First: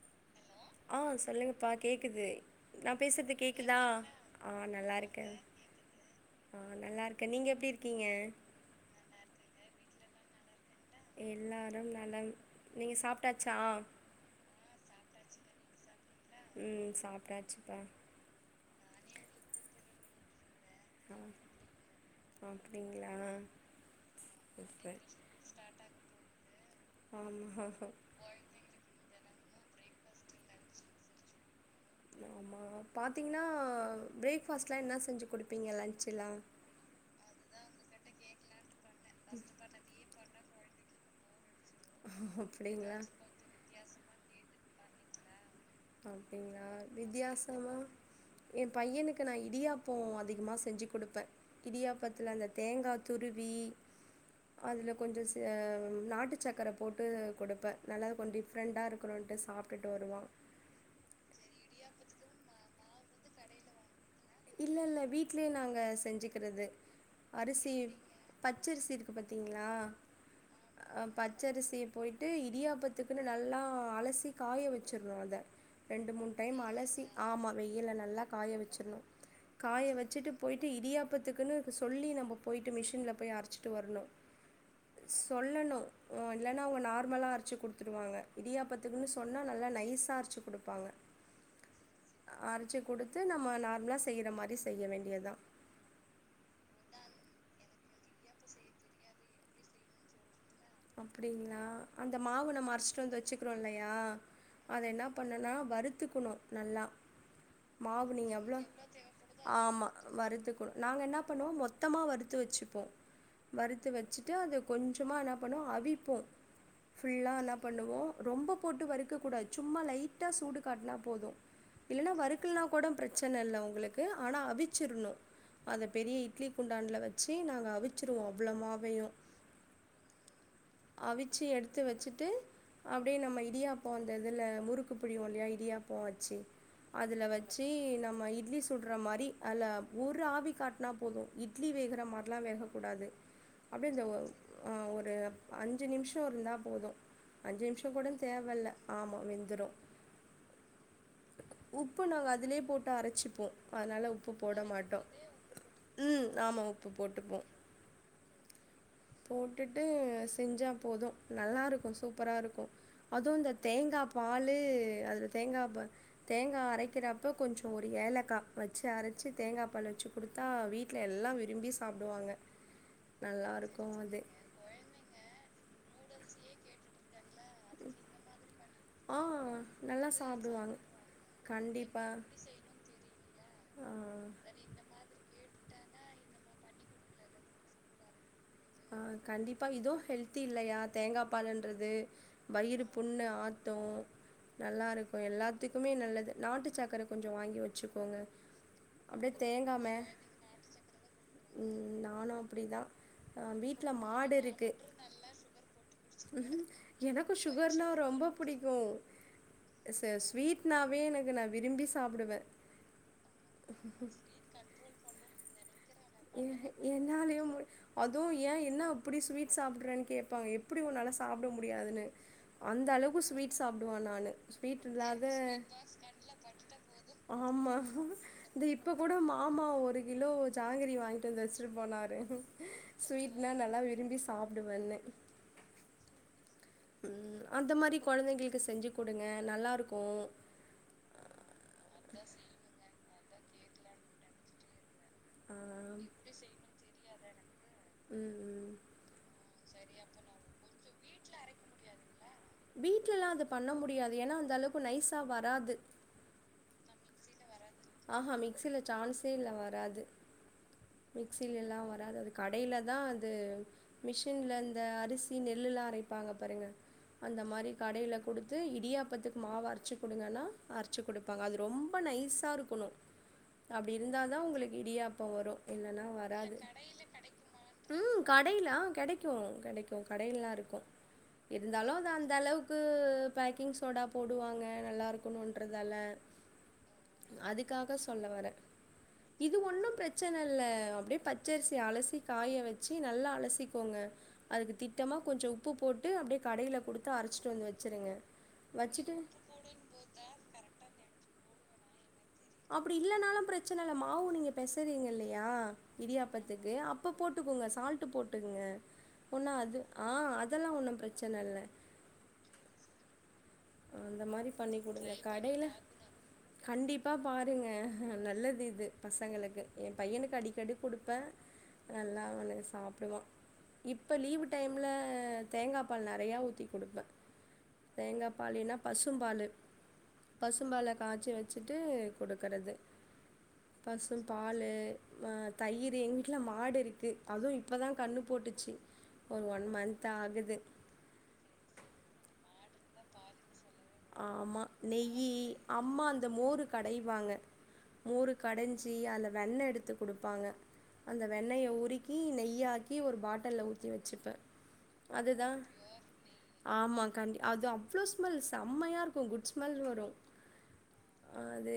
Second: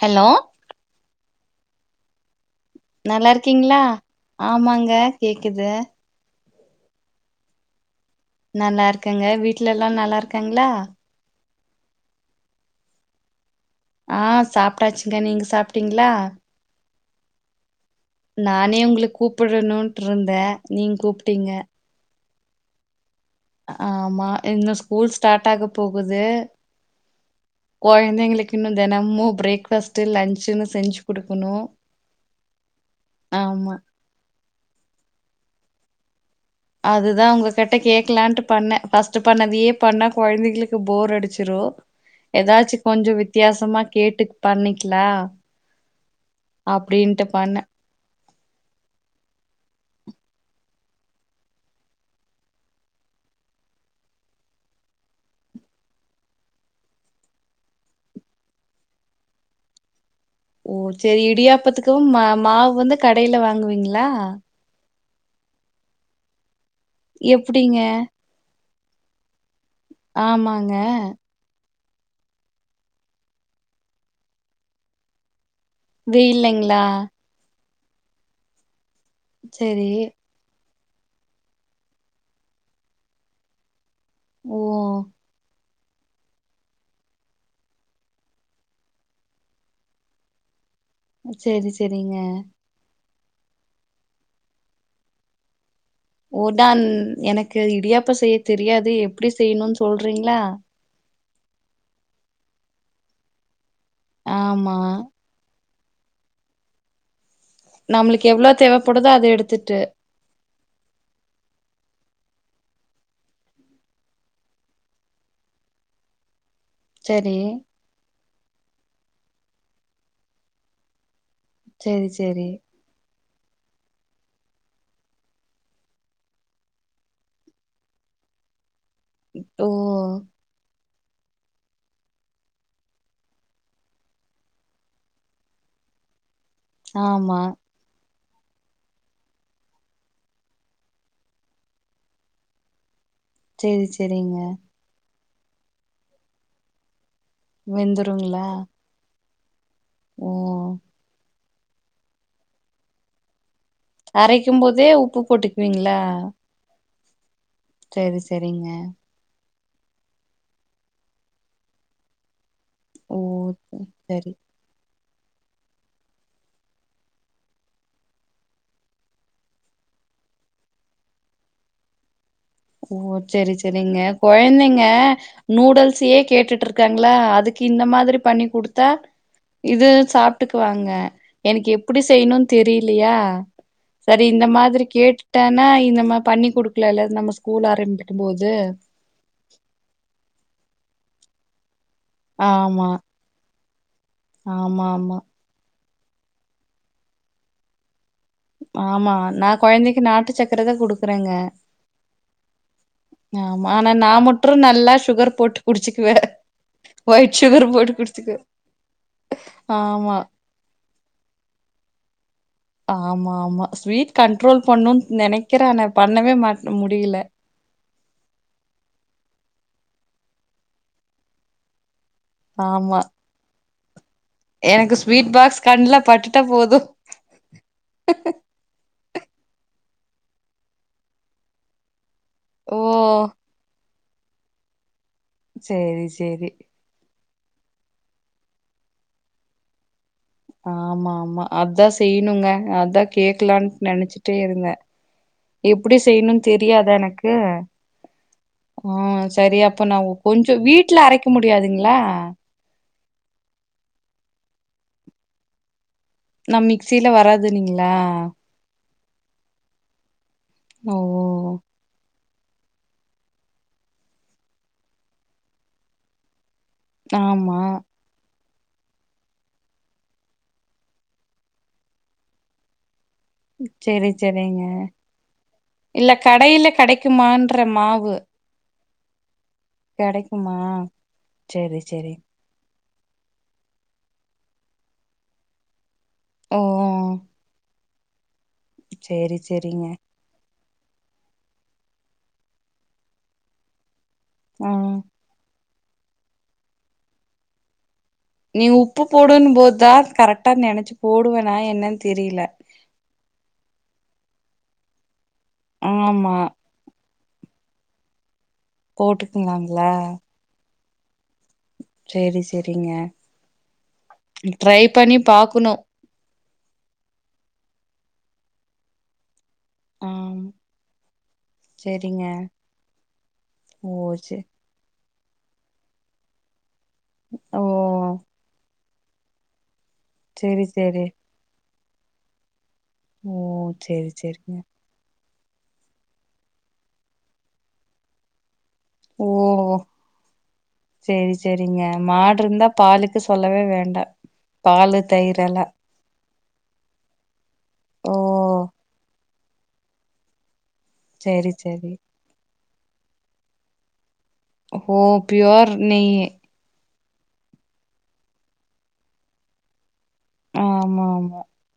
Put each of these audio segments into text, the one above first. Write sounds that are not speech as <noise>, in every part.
Hello ஆ சொல்லுங்க்கா கேக்குது நா நல்லா பேசுறது கேக்குதா இருக்கீங்களா ஆ ஆமாங்க நல்லா இருக்கே கேக்குது ஆ நல்லா இருக்கே நீங்க எப்டி இருக்கீங்க நல்லா இருக்கேங்க வீட்டுல எல்லா நல்லா இருக்காங்களா எல்லாரு நலம் நீங்க சாப்டாச்சா ஆ சாப்ட்டாச்சுங்க நீங்க சாப்ட்டீங்களா உ சாப்டாச்சு நானே உங்களுக்கு கூப்பிடணும்ட்டு இருந்தே நீங்க கூப்டீங்க அப்டிங்களா ஆமா இங்க சூப்பர் ஸ்போர்ட்ஸ் ஸ்டார்ட் ஆக போகுது ஆமா குழந்தைங்களுக்கு இன்னு தினமு பிரேக் பாஸ்ட்டு லன்ச்சுன்னு செஞ்சு கொடுக்கணு ஆமா பாத்தீங்கன்னா பிரேக்ஃபாஸ்ட்லா என்ன செஞ்சு குடுப்பீங்க லன்சலா அதுதா உங்க கிட்ட கேக்கலான்ட்டு பண்ணே பஸ்ட் பண்ணதுயே பண்ண கொழந்தைகளுக்கு போர் அடிச்சிரு ஏதாச்சு அப்டிங்களா கொஞ்சோ வித்தியாசமா கேட்டு பண்ணிக்லா அப்படிங்களா பண்ணே வித்தியாசமா என் பையனுக்கு நா இடியாப்போ அதிகமாக செஞ்சு குடுப்பே இடியாப்பத்துல அந்த தேங்கா துருவி அதுல கொஞ்சோ நாட்டு சக்கர போட்டு குடுப்பே நல்லா கொண் ஃப்ரெண்டா இருக்கனுன்ட்டு சாப்ட்டுட்டு வருவா ஓ சேரி இடியாப்பத்துக்கு மா மாவு வந்து கடையில வாங்குவீங்களா இல்ல இல்ல வீட்லயே நாங்க செஞ்சுக்கிறது அரிசி எப்டிங்க பச்சரிசி இருக்கு பாத்தீங்களா ஆமாங்க பச் பச்சரிசியை போய்ட்டு இடியாப்பத்துக்குன்னு நல்லா அலசி காய வச்சிடணு அத ரெண்டு மூணு டைம் வெயில்லைங்களா அலசி ஆமா வெயில்ல நல்லா காய வச்சிட்ணு காய சரி வச்சிட்டு போய்ட்டு இடியாப்பத்துக்குன்னு சொல்லி நம்ம போய்ட்டு மிஷினில் போய் அரைச்சிட்டு வரணு ஓ சொல்லணு இல்லனா அவுங்க நார்மலா அரச்சு கொடுத்துடுவாங்க இடியாபத்துக்குன்னு சொன்னா நல்லா நைஸா அரச்சு கொடுப்பாங்க சரி சரிங்க அரச்சு கொடுத்து நம்ம நார்மலா செய்ற மாரி செய்ய வேண்டியதுதா ஓடன் எனக்கு இடியாப்ப செய்ய தெரியாது எப்டி செய்யணும்னு சொல்றீங்களா அப்டிங்களா அந்த மாவு நம்ம அரச்சிட்டு வந்து வச்சுக்குறோ இல்லையா ஆமா அத என்ன இப்பஎன்னனா வருத்துக்கணு நல்லா மாவு நீ நம்மளுக்கு எவ்ளோ தேவப்படுதோ அத எடுத்துட்டு ஆமா வருத்துக்கணு நாங்க என்ன பண்ணுவோ மொத்தமா வருத்து வச்சுப்போ வறுத்து வச்சுட்டு அத கொஞ்சமா என்ன பண்ணுவோ அவிப்போ புல்லா சரி என்ன பண்ணுவோ ரொம்ப போட்டு வறுக்க கூடாது சும்மா லைட்டா சூடு காட்னா போது சரி இல்லைன்னா சரி வறுக்கலனா கூடம பிரச்சன இல்ல உங்களுக்கு ஆனா அவிச்சிரணு அத பெரிய இட்லி குண்டான்ல் வச்சு நாங்க அவிச்சிருவோ அவ்வளோ மாவயும் ஓ அவிச்சு எடுத்து வச்சுட்டு அப்டியே நம்ம இடியாப்போம் அந்த இதுல முறுக்கு புழிவோம் இல்லயா இடியாப்போ அச்சு அதுல ஆமா வச்சு நம்ம இட்லி சுடுற மாரி அல்ல ஒரு ஆவி காட்டுனா போதும் இட்லி வேகுற மாரிலா வேகக்கூடாது சரி அப்டியேந்த ஒ சரிங்க ஒரு அஞ்சு நிமிஷோ இருந்தா போதும் அஞ்சு நிமிஷோ கூட வெந்துருங்களா தேவல்ல ஆமா வெந்துரும் ஓ உப்பு நாங்க அதுலே போட்டு அரச்சிப்போம் அதனால உப்பு அரைக்கும் போட போதே மாட்டோ உப்பு போட்டுக்குவீங்களா ம் ஆமா உப்பு போட்டுப்போ சேவி செரிங்க போட்டுட்டு செஞ்சா போதும் நல்லாருக்கும் சூப்பராருக்கும் ஓ அதுவும் இந்த தேங்கா சரி பாலு அதுல தேங்கா பால் தேங்கா அரக்கிறப்ப கொஞ்சோ ஒரு ஏலக்கா வச்சு அரச்சு தேங்கா பாலு வச்சு குடுத்தா வீட்ல எல்லா விரும்பி சாப்டுவாங்க ஓ செரி நல்லாருக்கு செரிங்க அது கொழந்தைங்க நூடுல்ஸயே கேட்டுட்டு இரு க்காங்களா அதுக்கு இந்த மாதிரி பண்ணி குடுத்தா ஆ இது நல்லா சாப்டுவாங்க சாப்ட்டுக்குவாங்க எனக்கு எப்டி கண்டிப்பா செய்யணு தெரியலையா ஆ சரி இந்த மாதிரி கேட்டானா நம்ம இப்பண்ணி குடுக்கலல்ல நம்ம ஸ் கூல் ஆரம்பிக்கும் போது ஆ கண்டிப்பா இதுவும் ஹெல்தி இல்லையா தேங்கா பாலன்றது வயிறு ஆமா புண்ணு ஆத்தும் ஆமா ஆமா நல்லாருக்கும் எல்லா த்துக்குமே நல்லது நாட்டு சக்கர கொஞ்சோ வாங்கி வச்சுக்கோங்க ஆமா அப்டியே நா தேங்காம கொயந்தைக்கு நாட்டு சக்கரதான் குடுக்குறேங்க ம் நானு அப்டிதா ஆ ஆமா வீட்ல ஆனா நான் மட்ரும் நல்லா சுகர் போட்டு குடிச்சுக்குவே ஒயிட் எனக்கும் சுகர் சுகர்னா போட்டு ரொம்ப குடிச்சுக்குவே புடிக்கும் ச ஆமா ஸ்வீட் னாவே எனக்கு நா விரும்பி சாப்டுவே ஆமா ஆமா ஸ்வீட் கண்ட்ரோல் பண்ணுனு நெனக்கிறே ஆனா பண்ணவே மாட் முடியல அதுவும் ஏ என்ன அப்டி ஸ்வீட் சாப்பிடுறேன்னு கேப்பாங்க எப்டி உன்னாலா சாப்ட முடியாதுன்னு அந்த ஆமா அளவுக்கு ஸ்வீட் சாப்பிடுவே நானு ஸ்வீட் எனக்கு இல்லாத பாக்ஸ் கண்ல பட்டுட்டா போது ஆமா தி இப்போ கூட மாமா ஒரு கிலோ ஜாங்கிரி வாங்கிட்டு வந்து வச்சிட்டு போனாரு ஓ ஸ்வீட்னா நல்லா விரும்பி சாப்பிடுவேனு சேரி சேரி உம் அந்த மாதிரி கொழந்தைங்களுக்கு செஞ்சு கொடுங்க நல்லாருக்கும் ஆமா ஆமா அதான் செய்யணுங்க அதான் கேக்கலாம் நெனச்சுட்டேருந்தே ஆ எப்டி செய்யணும்னு தெரியாதா எனக்கு ம் ம் உம் சரி அப்ப நா கொஞ்சோ வீட்ல அரக்கெ முடியாதுங்களா வீட்லல்லா அது பண்ண முடியாது ஏன்னா அந்த அளவுக்கு நைஸா வராது நம் மிக்ஸுல வராதுனீங்க ஆஹான் மிக்ஸில சான்ஸே இல்ல வராது ஓ மிக்ஸிலெல்லா வராது அது கடயில தா அது மிஷின்ல இந்த அரிசி நெல்லுலா அரைப்பாங்க பாருங்க அந்த ஆமா மாரி கடையில குடுத் து இடியாப்பத்துக்கு மாவு அரைச்சு குடுங்கன்னா அரைச்சு குடுப்பாங்க அது ரொம்ப நைஸ்சா இருக்கணு அப்டி சேரி இருந்தாதா சேரிங்க உங்களுக்கு இடியாப்போ வரு இல்லன்னா இல்ல வராது கடையில கெடைக்குமான்ற மாவு ம் கடையில ஆ கெடைக்கு கெடைக்கு கடைலல்லா கெடைக்குமா இருக்கு சேரி இருந்தாலு அது சேரி அந்த அளவுக்கு க்கு பேக்கிங் சோடா போடுவாங்க நல்லா இருக்கணுன்றதால ஓ அதுக்காக சொல்ல வர்றே சேரி இது சேரிங்க ஒண்ணு பிரச்சனல்ல அப்டியே பச்சை அரிசிய அலசி காய வச்சி நல்லா அலசிக்கோங்க அதுக்கு ஆ திட்டமா கொஞ்சோ உப்பு போட்டு அப்டியே கடையில குடுத்து அரைச்சிட்டு வந்து வச்சிருங்க நீ உப்பு போடுன்னும் போதுதா கரெக்டா நெனைச்சி போடுவெனா என்னன்னு தெரியல அப்டி இல்லனாலு பிரச்சனை இல்ல மாவு நீங்க பெசயிறீங்க இல்லையா ஆமா இடியாப்பத்துக்கு அப் உப்பு போட்டுக்கோங்க சால்ட்டு போட்டுக்கங்க ஒன்னா அது போட்டுக்குனாங்களா ஆ அதெல்லா ஒண்ணு பிரச்சனை இல்ல சேரி சேரிங்க அந்த மாரி பண்ணி ட்ரை குடுங்க கடையில பாக்கணு கண்டிப்பா பாருங்க நல்லது இது பசங்களுக்கு ஏ ஆ பையனுக்கு அடிக்கடி குடுப்பே நல்லா சேரிங்க அவனே சாப்டுவா ஓ இப்ப சே லீவ் டைம்ல தேங்காய் பால் நெறையா ஊத்தி குடுப்பே ஓ தேங்காய் பால் இல்லனா பசும்பாலு சேரி பசும்பால சேரி காய்ச்சி வச் சிட்டு குடுக்கறது ஓ சேரி பசும் சேரிங்க பாலு ஆ தயிர் எங்க வீட்ல மாடு இருக்கு அதுவு இப்பதா கண்ணு போட்டுச்சி ஓ ஒரு ஒன் மன்ந்த் ஆகுது சேரி சேரிங்க மாடு இருந்தா பாலுக்கு சொல்லவே வேண் ஆமா நெய்யி அம்மா அந்த மோரு கடைவாங்க ஓ மோரு கடைஞ்சி அதுல வெண்ணை எடுத்து குடுப்பாங்க அந்த சேரி வெண்ணயை சேரி உருக் கி நெய்யாக்கி ஒரு பாட்டல்ல ஊத்தி வச்சுப்பே ஓ அதுதா பியூர் நெய் ஆமா கண்டி அது அவ்ளவு ஸ்மெல் செம்மையா இருக்கு குட் ஸ்மெல் வரு ஆமா ஆ ஆமா அது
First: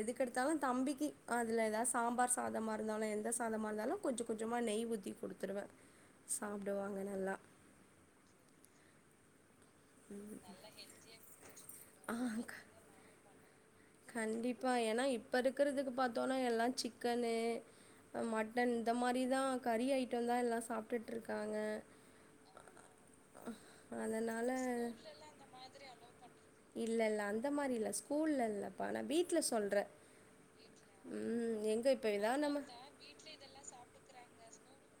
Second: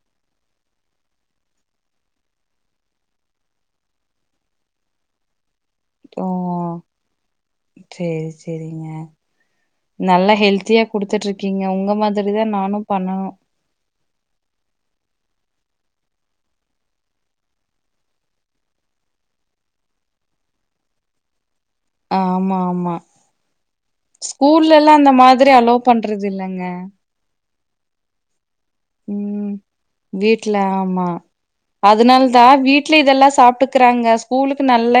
எதுக்கெடுத்தாலு தம்பிக்கி அதுல எதா சாம்பார் சாதமா இருந்தாலு எந்த சாதமா இருந்தாலு கொஞ்ச கொஞ்சமா நெய் ஊத்தி குடுத்துருவே ஓ சாப்டுவாங்க நல்லா சேரி சேரிங்க நல்லா ஹெல்த்தியா குடுத்துட்டு இருக்கீங்க உங்க ஆ மாதிரிதா க- நானு பண்ணனு கண்டிப்பா ஏன்னா இப்ப இருக்கிறதுக்கு பாத்தோன்னா எல்லா சிக்கன்னு மட்டன் இந்த மாரிதா கறி ஐட்டந்தா எல்லா சாப்ட்டுட்டு இருக்காங்க அதனால ஸ்கூல்லல்லா இந்த மாதிரி அலோவ் பண்றது இல்லங்க இந்த மாரி இல்ல ஸ்கூல்ல இல்ல ஆ நா வீட்ல ம். சொல்றே வீட்ல ம் எங்க இப்ப எல்லா நம்ம இட்லி இதெல்லா சாப்ட்டுக்கிறாங்க ஸ்கூலுக்கு நல்ல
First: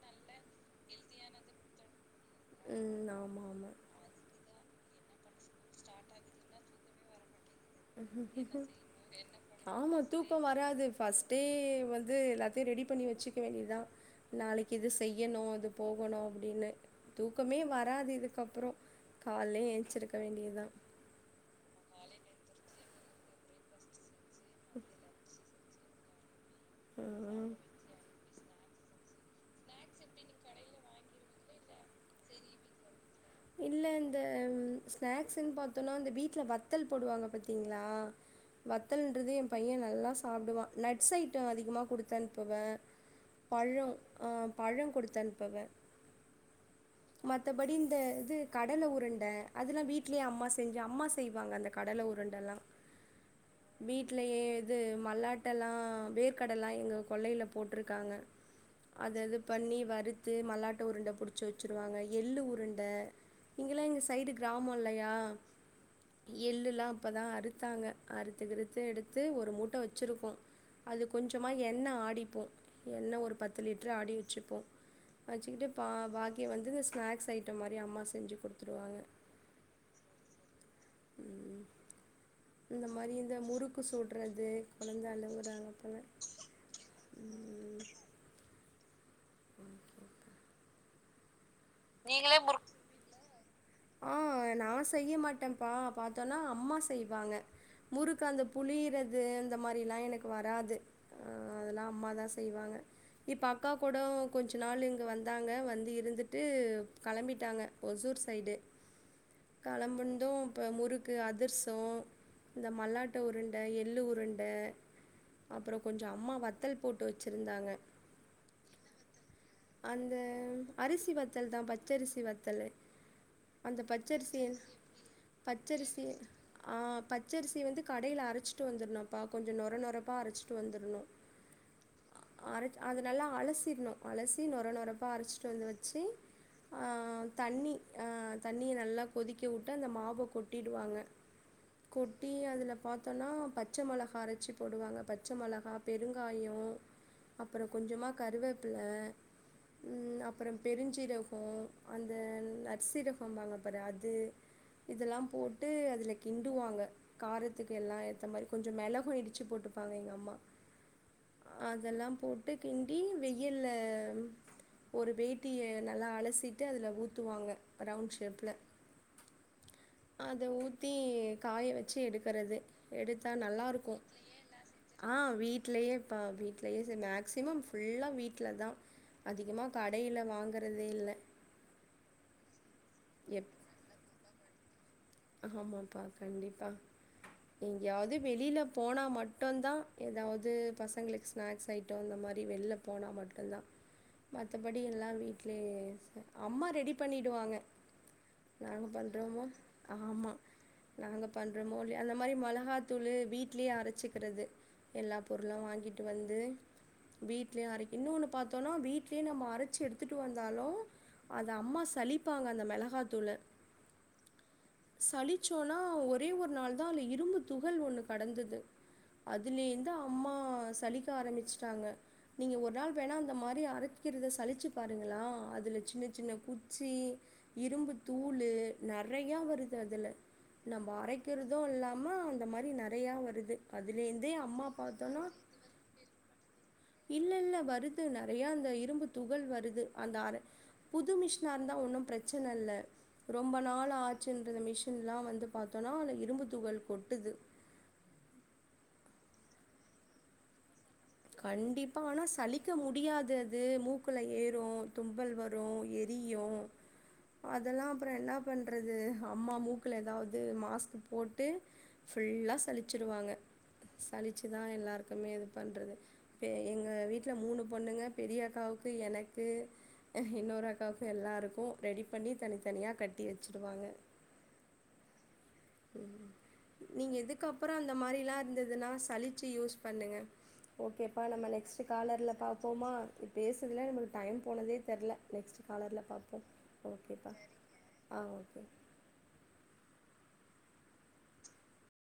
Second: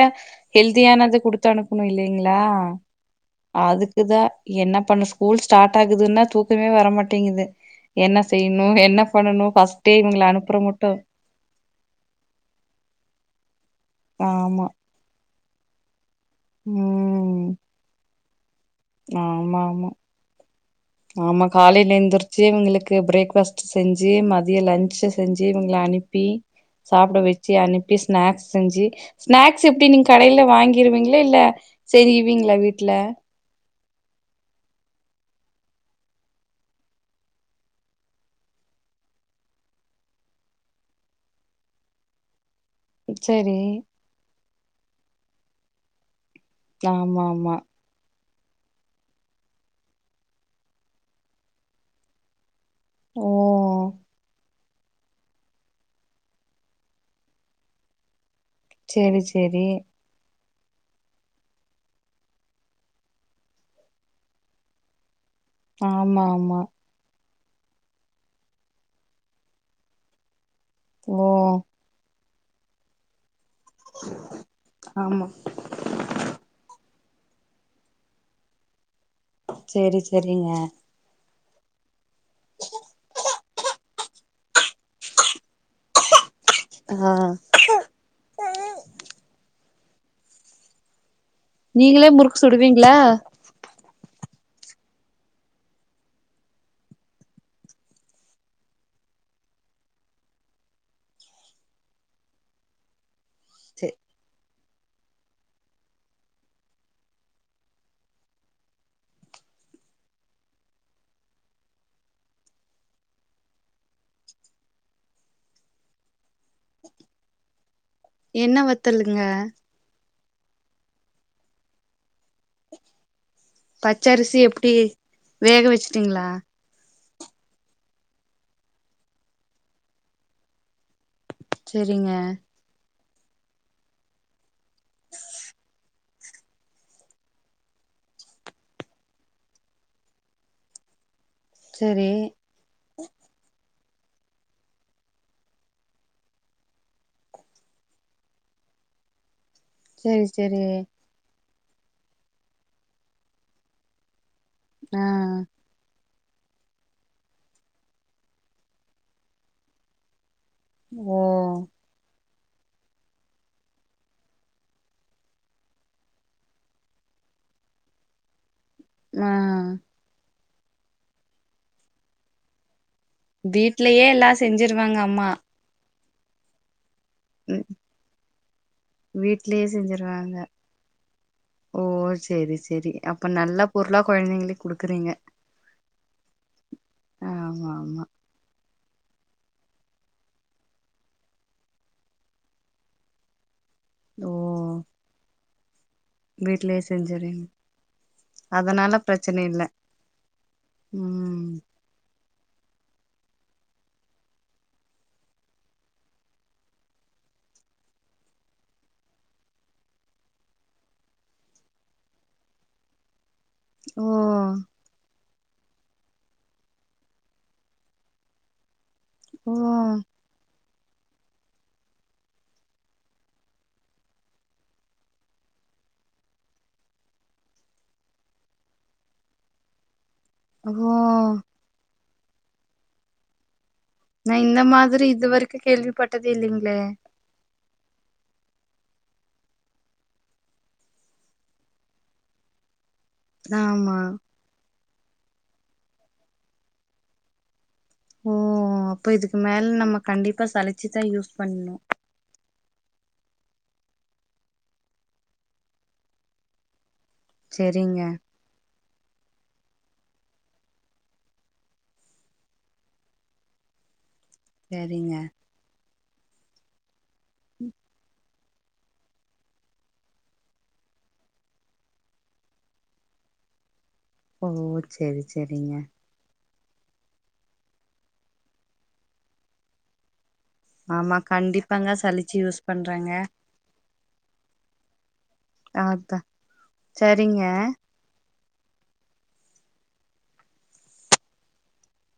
ஹெல்தியானது குடுத் குடுத்தனுப்பனு இல்லைங்களா ம் ஆமா ஆமா அதுக் குதா என்ன பண்ண ஸ்கூல் ஸ்டார்ட் ஆகுதுன்னா தூக்கமே வரமாட்டேங்கிது என்ன செய்ய இன்னு என்ன பண்ணணு ஃபர்ஸ்ட்டே இவுங்கள அனுப்புற மட்டு இப்பயே வந்து எல்லாத்தையு ரெடி பண்ணி வச்சுக்க வேண்டியதுதா ஆமா. நாளைக்கி இது செய்யணு அது போகணு அப்டின்னு ம். தூக்கமே வராது இதுக்கப்றோ கால்லே ஆமாமா ஏஞ்சிருக்க வேண்டியதா ஆமா காலேல எந்திரிச்சி இவுங்களுக்கு பிரேக் ஃபாஸ்ட் செஞ்சி மதிய லன்ச் செஞ் செஞ்சு இவங்கள அனுப்பி சாப்பிட ம் வச்சு அனுப்பி ஸ்நாக்ஸ் செஞ்சு ஸ்நாக்ஸ் எப்டி நீங்க கடைல வாங்கிருவீங்களா இல்ல செய்வீங்களா வீட்ல இல்ல இந்த ஸ்நாக்ஸ்ன் பாத்தோனா இந்த வீட்ல வத்தல் போடுவாங்க பத்தீங்களா வத்தல்ன்றது என் பையன் நல்லா சாப்டுவான் நட்ஸ் ஐட்டம் அதிகமா குடுத்தான்னுப்புவ சரி பழம் ஆ பழம் குடுத்தனுப்பவ ஆமா ஆமா மத்தபடி இந்த அந்த இது கடல உருண்ட அதல்லாம் வீட்லயே அம்மா செஞ்சு அம்மா செய்வாங்க அந்த கடல உருண்டல்லா ஓ வீட்லயே அது மல்லாட்டல்லாம் வேர்க்கடல்லா எங்க கொல்லைல போட்டிருக்காங்க அத சேரி இது சேரி பண்ணி வறுத்து மல்லாட்ட உருண்ட புடிச்சு வச்சுருவாங்க எள்ளு உருண்ட இங்கல்லாம் எங்க சைடு கிராமம் இல்லயா ஆமா ஆமா எள்ளுல்லா இப்போதா அறுத்தாங்க அறுத்து கிறுத்து எடுத்து ஒரு மூட்ட வச்சிருக்கோ அது ஓ கொஞ்சமா எண்ண ஆடிப்போம் எண்ண ஒரு பத்து லிட்ரு ஆடி வச்ருப்போம் ஆமா வச்சுக்கிட்டு பா பாக்கி வந்து இந்த ஸ்நாக்ஸ் ஐட்டம் மாரி அம்மா செஞ்சு குடுத்துடுவாங்க செரி செரிங்க ம் இந்த மாரி இந்த முறுக் முறுக்கு சுட்றது கொழந்த அழுவுறாங்க போல ஆ தேங்க் யூ <inaudible> நீங்களே முறுக் சுடுவீங்களா ஆ நா செய்ய மாட்டேப்பா பா்த்தனா அம்மா செய்வாங்க முறுக்கு அந்த புளிறது இந்த மாரிலாம் எனக்கு வராது ஆ ஆ அதல்லா அம்மா தா செய்வாங்க இப்ப அக்கா சே கூட கொஞ்சோ பத்து நாள் இங்க வந்தாங்க வந்து இருந்துட்டு களம்பிட்டாங்க ஒசூர் சைடு கெளம்புந்தும் இப்ப முறுக்கு அதிர்சோம் இந்த மல்லாட்ட உருண்ட எள்ளு உருண்ட அப்றோ கொஞ்ச அம்மா வத்தல் போட்டு வச்சுருந்தாங்க என்ன வத்தலுங்க அந்த அரிசி வத்தல் தா பச்சரிசி வத்தலு அந்த பச்சரிசி பச்சரிசிய எப்டி வேக பச்சரிசிய வச்சுட்டீங்களா ஆ பச்சரிசி வந்து கடைல அரச்சிட்டு வந்துருனுப்பா கொஞ்சம் நொர நொரப்பா அரச்சிட்டு வந்துரணும் செரிங்க அத நல்லா அலசிட்ணும் அலசி நொர நொரப்பா அரச்சிட்டு வந்து வச்சு ஆ தண்ணி ஆ தண்ணிய நல்லா கொதிக்க வுட்டு அந்த மாவ கொட்டிடுவாங்க சரி கொட்டி அதுல பாத் பத்தன்னா பச்ச மொளகா அரச்சி போடுவாங்க பச்ச மொளகா பெருங்காயம் அப்பறோ கொஞ்சமா கருவேப்ல ம் சரி அப்பறம் சரி பெருஞ்சீரகம் அந்த நர்சீரகம்பாங்க பாரு அது ஆ இதல்லாம் போட்டு அதுல கிண்டுவாங்க காரத்துக்கு எல்லா ஏத்த மாரி கொஞ்ச மெளகும் இடிச்சு போட்டுப்பாங்க எங்க அம்மா ஓ அதல்லாம் போட்டு கிண்டி வெயில்ல ஒரு வேட்டிய நல்லா அலசிட்டு அதுல ஊத்துவாங்க ரவுண்ட் ஷேப்ல அ அத ஊத்தி காய வச்சு எடுக்கறது எடுத்து நல்லா இருக்கும் வீட்லயே எல்லா செஞ்சிருவாங்க ஆ அம்மா வீட்லயேப்ப வீடலயே மேக்சிமம் ம் ஃபுல்லா வீட்ல தா வீட்லயே அதிகமா கடையில செஞ்சிருவாங்க வாங்கறதே இல்ல ஓ சரி சரி அப்ப எப் நல்ல பொருளா குழந்தைங்களுக்கு குடுக்குறீங்க ஆமாப்பா கண்டிப்பா ஆமா ஆமா எங்கயாவது வெளில போனா மட்டு தா ஏதாவது பசங்களுக்கு ஸ்நாக்ஸ் ஐட்ட இந்த மாதிரி வெளியில போனா கல்லா ஓ மத்தபடி எல்லா வீட்லயே அம்மா வீட்லயே ரெடி செஞ்சுறீங்க பண்ணிடுவாங்க நாங்க அதனால பண்றோமா பிரச்சன இல்ல அம்மா நாங்க ம் பண்றமோ இல்லயோ அந்த மாரி மொளகாத்தூளு வீட்லயே அரச்சிக்கிறது எல்லா பொருளு வாங்கிட்டு வந்து வீட்லயே அரைக்கனு இன்னொன்னு பாத்தோம்னா வீட்லயே நம்ப அரச்சு எடுத்துட்டு வந்தாலு அத அம்மா சலிப்பாங்க அந்த மிளகாத்தூள்ள ஓ சலிச்சோனா ஒரே ஒரு நாள் தா அதுல இரும்பு துகள் ஒண்ணு கடந்தது ஓ அதுலேந்து அம்மா சலிக்க ஆரம்பிச்சுட்டாங்க நீங்க ஒரு நாள் வேணா அந்த மாரி அரைக்கிறத சளிச்சு பாருங்களா அதுல சின்ன சின்ன குச்சி இரும்பு தூள் நெறைய வருது அதுல நம்ம ஓ அரைக்கிறது இல்லாம இந்த மாதிரி நெறையா வருது அதுலேந்தே நா இந்த அம்மா மாதிரி பாத்தோன்னா இது வரைக்கும் கேள்விப்பட்டதே இல்லங்களே இல்ல இல்ல வருது நெறையா அந்த இரும்பு துகள் வருது அந்த அரை புது மிஷின்னா இருந்தா ஒன்னு பிரச்சன இல்ல ரொம்ப நாள் ஆமா ஆச்சுன்றது மிஷின்லா வந்து பாத்தோன்னா அதுல இரும்பு துகள் கொட்டுது ஓ அப்ப இதுக்கு மேல நம்ம கண்டிப்பா சளிச்சுதா யூஸ் பண்ணணு அப்பா ஆனா சளிக்க முடியாது அது மூக்குல ஏறும் தும்பல் வரு எரியு அதல்லா செரிங்க அப்பற என்ன பண்றது அம்மா மூக்குல ஏதாவது மாஸ்க் போட்டு ஃபுல்லா சழிச்சருவாங்க சளிச்சுதா செரிங்க எல்லாருக்குமே இது பண்றது எங்க வீட்டல மூணு பொண்ணுங்க பெரிய அக்காவுக்கு எனக்கு இன்னொரு அக்காவுக்கும் எல்லாருக்கும் ரெடி பண்ணி தனித்தனியா கட்டி வச்சிடுவாங்க ஓ சரி சரிங்க நீங்க இதுக்கப்பற அந்த மாதிரிலா இருந்ததுன்னா சளிச்சு யூஸ் பண்ணுங்க ஆமா ஓகேப்பா நம்ம நெக்ஸ்ட்டு கண்டிப்பாங்க காலர்ல சலிச்சு யூஸ் பாப்போமா பண்றாங்க இப்டி பேசுறதுல நம்மளுக்கு டைம் போனதே தெர்ல நெக்ஸ்ட்டு காலர்ல அதா பாப்போ ஓகேப்பா சரிங்க ஆ ஓகே